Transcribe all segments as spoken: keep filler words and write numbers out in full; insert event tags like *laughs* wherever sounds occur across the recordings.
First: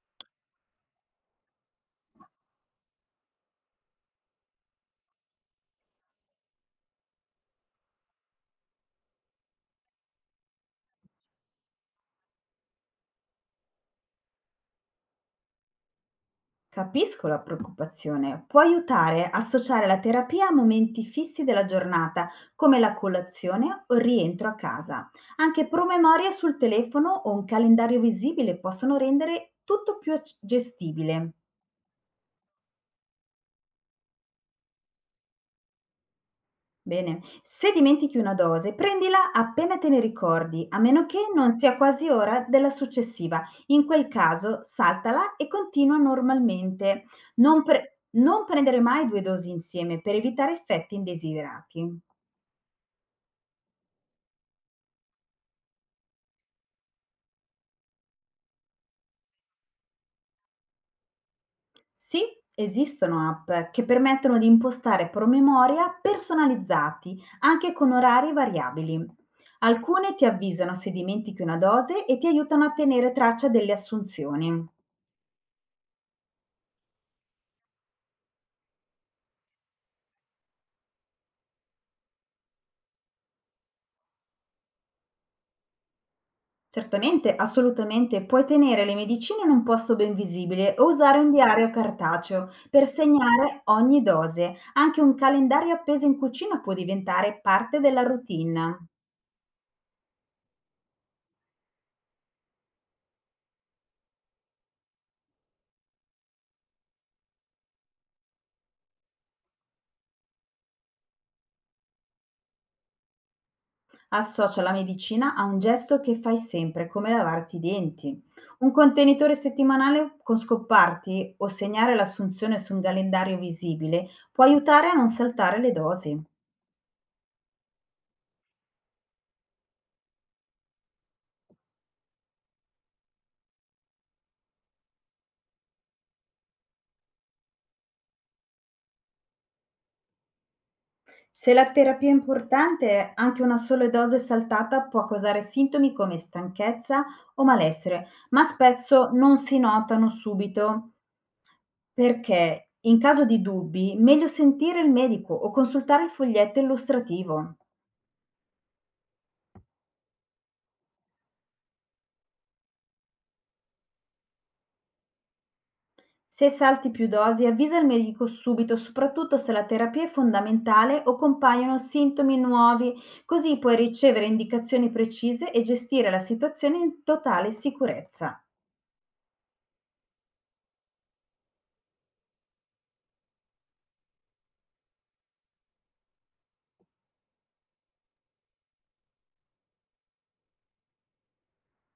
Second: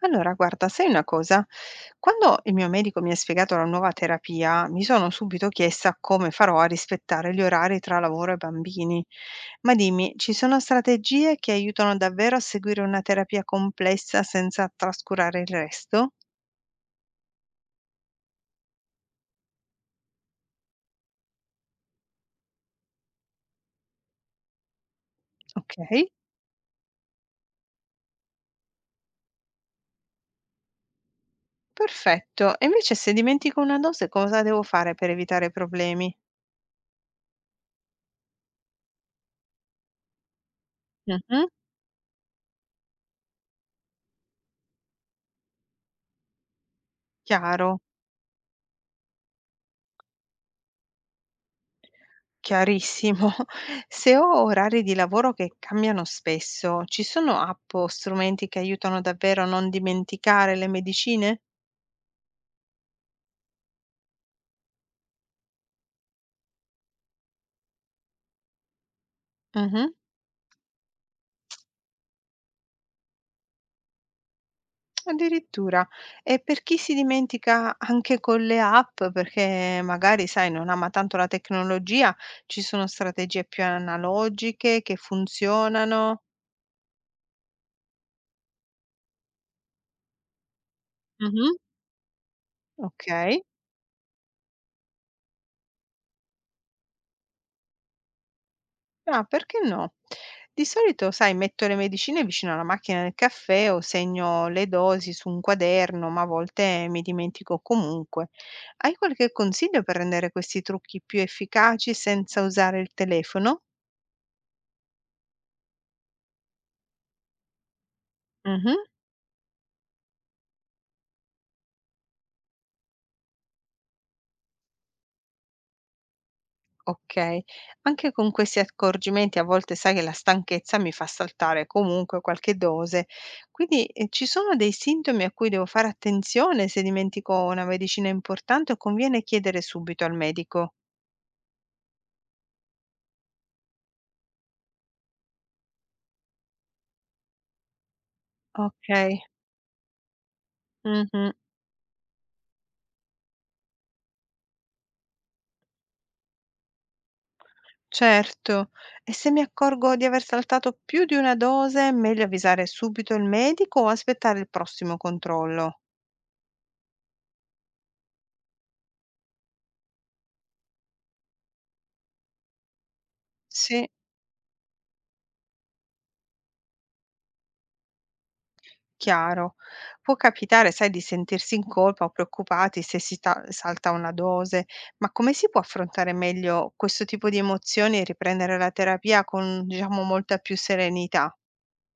Allora, guarda, sai una cosa? Quando il mio medico mi ha spiegato la nuova terapia, mi sono subito chiesta come farò a rispettare gli orari tra lavoro e bambini. Ma dimmi, ci sono strategie che aiutano davvero a seguire una terapia complessa senza trascurare il resto? Capisco la preoccupazione. Può aiutare a associare la terapia a momenti fissi della giornata, come la colazione o il rientro a casa. Anche Ok, promemoria sul telefono o un calendario visibile possono rendere tutto più ac- gestibile. perfetto. E invece se dimentico una dose, cosa devo fare per evitare problemi? Bene, se dimentichi una dose, prendila appena te ne ricordi, a meno che Mhm. non sia quasi ora della successiva. In quel caso, saltala e continua normalmente. Non, Chiaro. pre- non prendere mai due dosi insieme per evitare effetti indesiderati. Chiarissimo. *laughs* Se ho orari di lavoro che cambiano spesso, ci sono app o strumenti che aiutano davvero a non dimenticare le medicine? Sì, esistono app che permettono di impostare promemoria personalizzati, anche con orari variabili. Mhm. Alcune ti avvisano se dimentichi una dose e ti aiutano a tenere traccia delle assunzioni. Addirittura. E per chi si dimentica anche con le app, perché magari, sai, non ama tanto la tecnologia, ci sono strategie più analogiche che funzionano? Certamente, assolutamente, puoi tenere le medicine in un posto ben visibile o usare un Mhm. diario cartaceo per Ok. segnare ogni dose. Anche un calendario appeso in cucina può diventare parte della routine. Ah, perché no? Di solito, sai, metto le medicine vicino alla macchina del caffè o segno le dosi su un quaderno, ma a volte mi dimentico comunque. Hai qualche consiglio per rendere questi trucchi più efficaci senza usare il telefono? Associa la medicina a un gesto che fai sempre, come lavarti i denti. Un Mhm. contenitore settimanale con scopparti o segnare l'assunzione su un calendario visibile può aiutare a non saltare le dosi. Ok, anche con questi accorgimenti a volte sai che la stanchezza mi fa saltare comunque qualche dose, quindi eh, ci sono dei sintomi a cui devo fare attenzione se dimentico una medicina importante o conviene chiedere subito al medico? Se la terapia è importante, anche una sola dose saltata può causare sintomi come stanchezza o malessere, ma spesso Okay, non si notano subito mh-mh, perché in caso di dubbi, meglio sentire il medico o consultare il foglietto illustrativo. certo. E se mi accorgo di aver saltato più di una dose, è meglio avvisare subito il medico o aspettare il prossimo controllo? Se salti più dosi, avvisa il medico subito, soprattutto se la terapia è fondamentale o compaiono sintomi nuovi, così puoi Sì, ricevere indicazioni precise e gestire la situazione in totale sicurezza. chiaro. Può capitare, sai, di sentirsi in colpa o preoccupati se si ta salta una dose, ma come si può affrontare meglio questo tipo di emozioni e riprendere la terapia con, diciamo, molta più serenità?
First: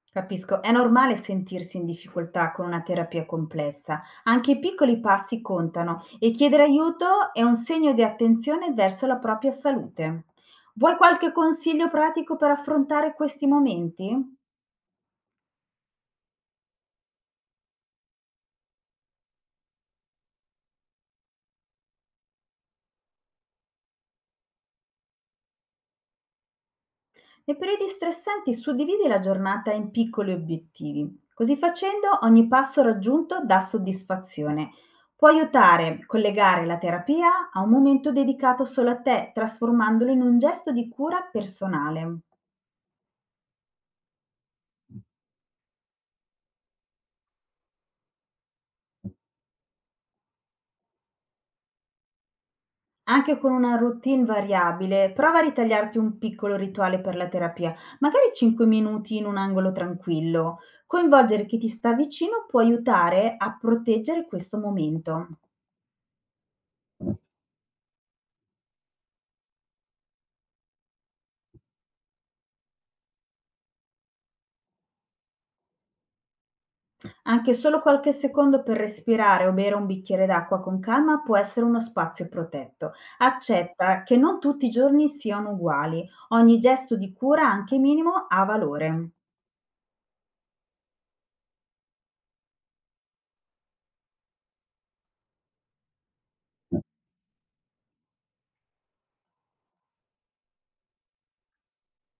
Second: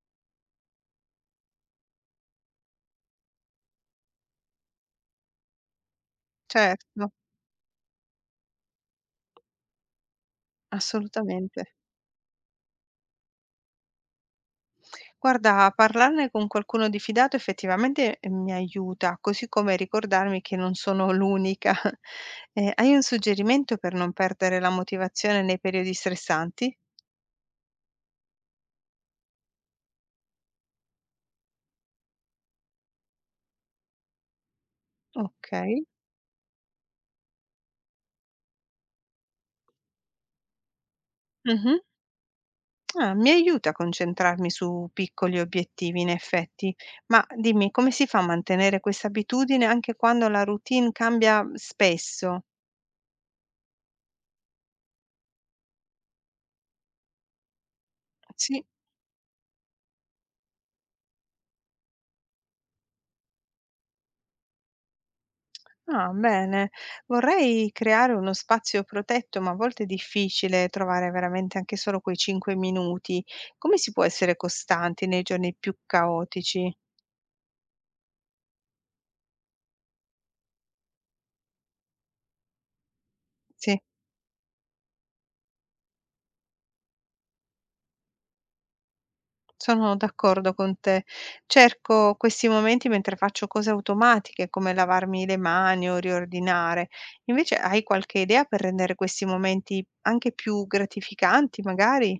Capisco, è normale sentirsi in difficoltà con una terapia complessa. Anche i piccoli passi contano e chiedere Certo, aiuto è un segno di attenzione verso la propria salute. Vuoi qualche assolutamente. consiglio pratico per affrontare questi momenti? Guarda, parlarne con qualcuno di fidato effettivamente eh, mi aiuta, così come ricordarmi che non sono l'unica. *laughs* Eh, hai un suggerimento per non perdere la motivazione nei periodi stressanti? Nei periodi stressanti suddividi la giornata in piccoli obiettivi. Così facendo ogni passo raggiunto dà soddisfazione. Può Ok. aiutare a collegare la terapia a un momento dedicato solo a te, trasformandolo in un gesto di cura Mhm. personale. Ah, mi aiuta a concentrarmi su piccoli obiettivi, in effetti. Ma dimmi, come si fa a mantenere questa abitudine anche quando la routine cambia spesso? Anche con una routine variabile, prova a ritagliarti un piccolo rituale per la terapia, magari Sì. cinque minuti in un angolo tranquillo. Coinvolgere chi ti sta vicino può aiutare a proteggere questo momento. Ah, bene. Vorrei creare uno spazio protetto, ma a volte è difficile trovare veramente anche solo quei cinque minuti. Come si può essere costanti nei giorni più caotici? Anche solo qualche secondo per respirare o bere un bicchiere d'acqua con calma può essere uno spazio protetto. Sì, Accetta che non tutti i giorni siano uguali, ogni gesto di cura, anche minimo, ha valore. sono d'accordo con te. Cerco questi momenti mentre faccio cose automatiche, come lavarmi le mani o riordinare. Invece hai qualche idea per rendere questi momenti anche più gratificanti, magari?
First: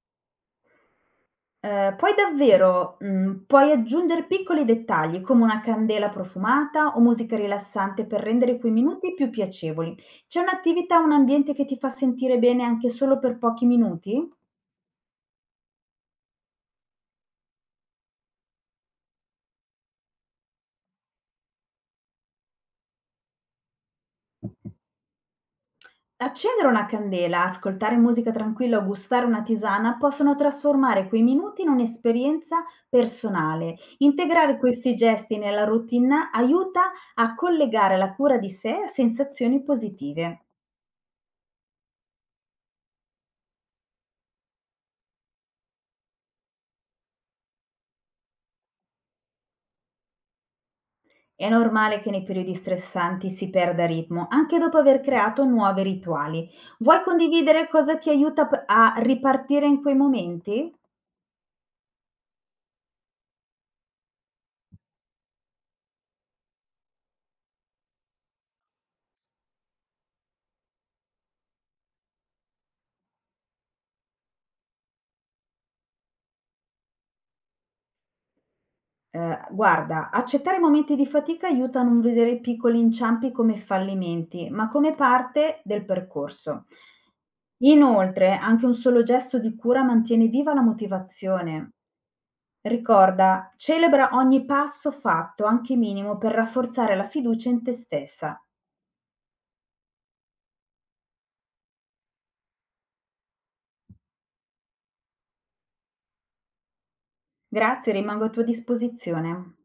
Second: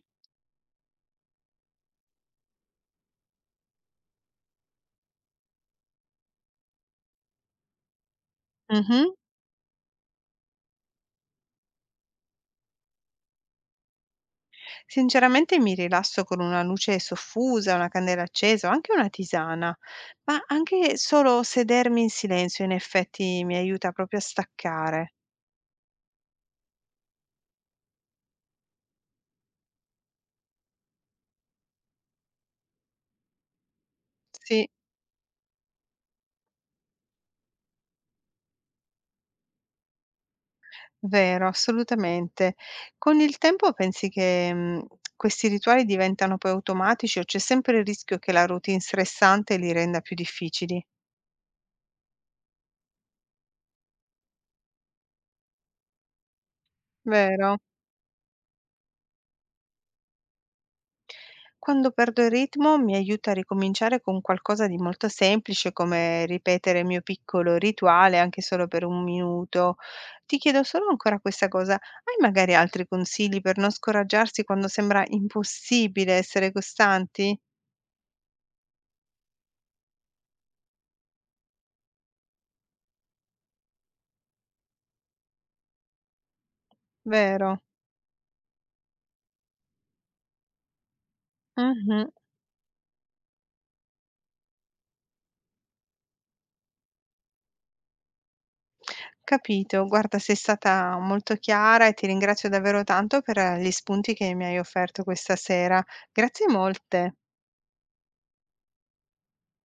Ehm, puoi davvero mhmm, puoi aggiungere piccoli dettagli, come una candela profumata o musica rilassante per rendere quei Mhm. minuti più piacevoli. C'è un'attività, un ambiente che ti fa sentire bene anche solo per pochi minuti? Sinceramente mi rilasso con una luce soffusa, una candela accesa o anche una tisana, ma anche solo sedermi in silenzio in effetti mi aiuta proprio a staccare. Accendere una candela, ascoltare musica tranquilla o gustare una tisana possono trasformare quei minuti in un'esperienza personale. Integrare Sì, questi gesti nella routine aiuta a collegare la cura di sé a sensazioni positive. vero, assolutamente. Con il tempo pensi che mm, questi rituali diventano poi automatici o c'è sempre il rischio che la routine stressante li renda più difficili? È normale che nei periodi stressanti si perda ritmo, anche dopo aver creato nuovi rituali. Vuoi Vero? condividere cosa ti aiuta p- a ripartire in quei momenti? Quando perdo il ritmo mi aiuta a ricominciare con qualcosa di molto semplice, come ripetere il mio piccolo rituale anche solo per un minuto. Ti chiedo solo ancora questa cosa, hai magari altri consigli per non scoraggiarsi quando sembra impossibile essere costanti? Eh, guarda, accettare momenti di fatica aiuta a non vedere i piccoli inciampi come fallimenti, ma come parte del percorso. Vero? Inoltre, anche un solo gesto di cura mantiene viva la motivazione. Mhm. Ricorda, celebra ogni passo fatto, anche minimo, per rafforzare la fiducia in te stessa. Capito, guarda, sei stata molto chiara e ti ringrazio davvero tanto per gli spunti che mi hai offerto questa sera. Grazie molte. Grazie, rimango a tua disposizione.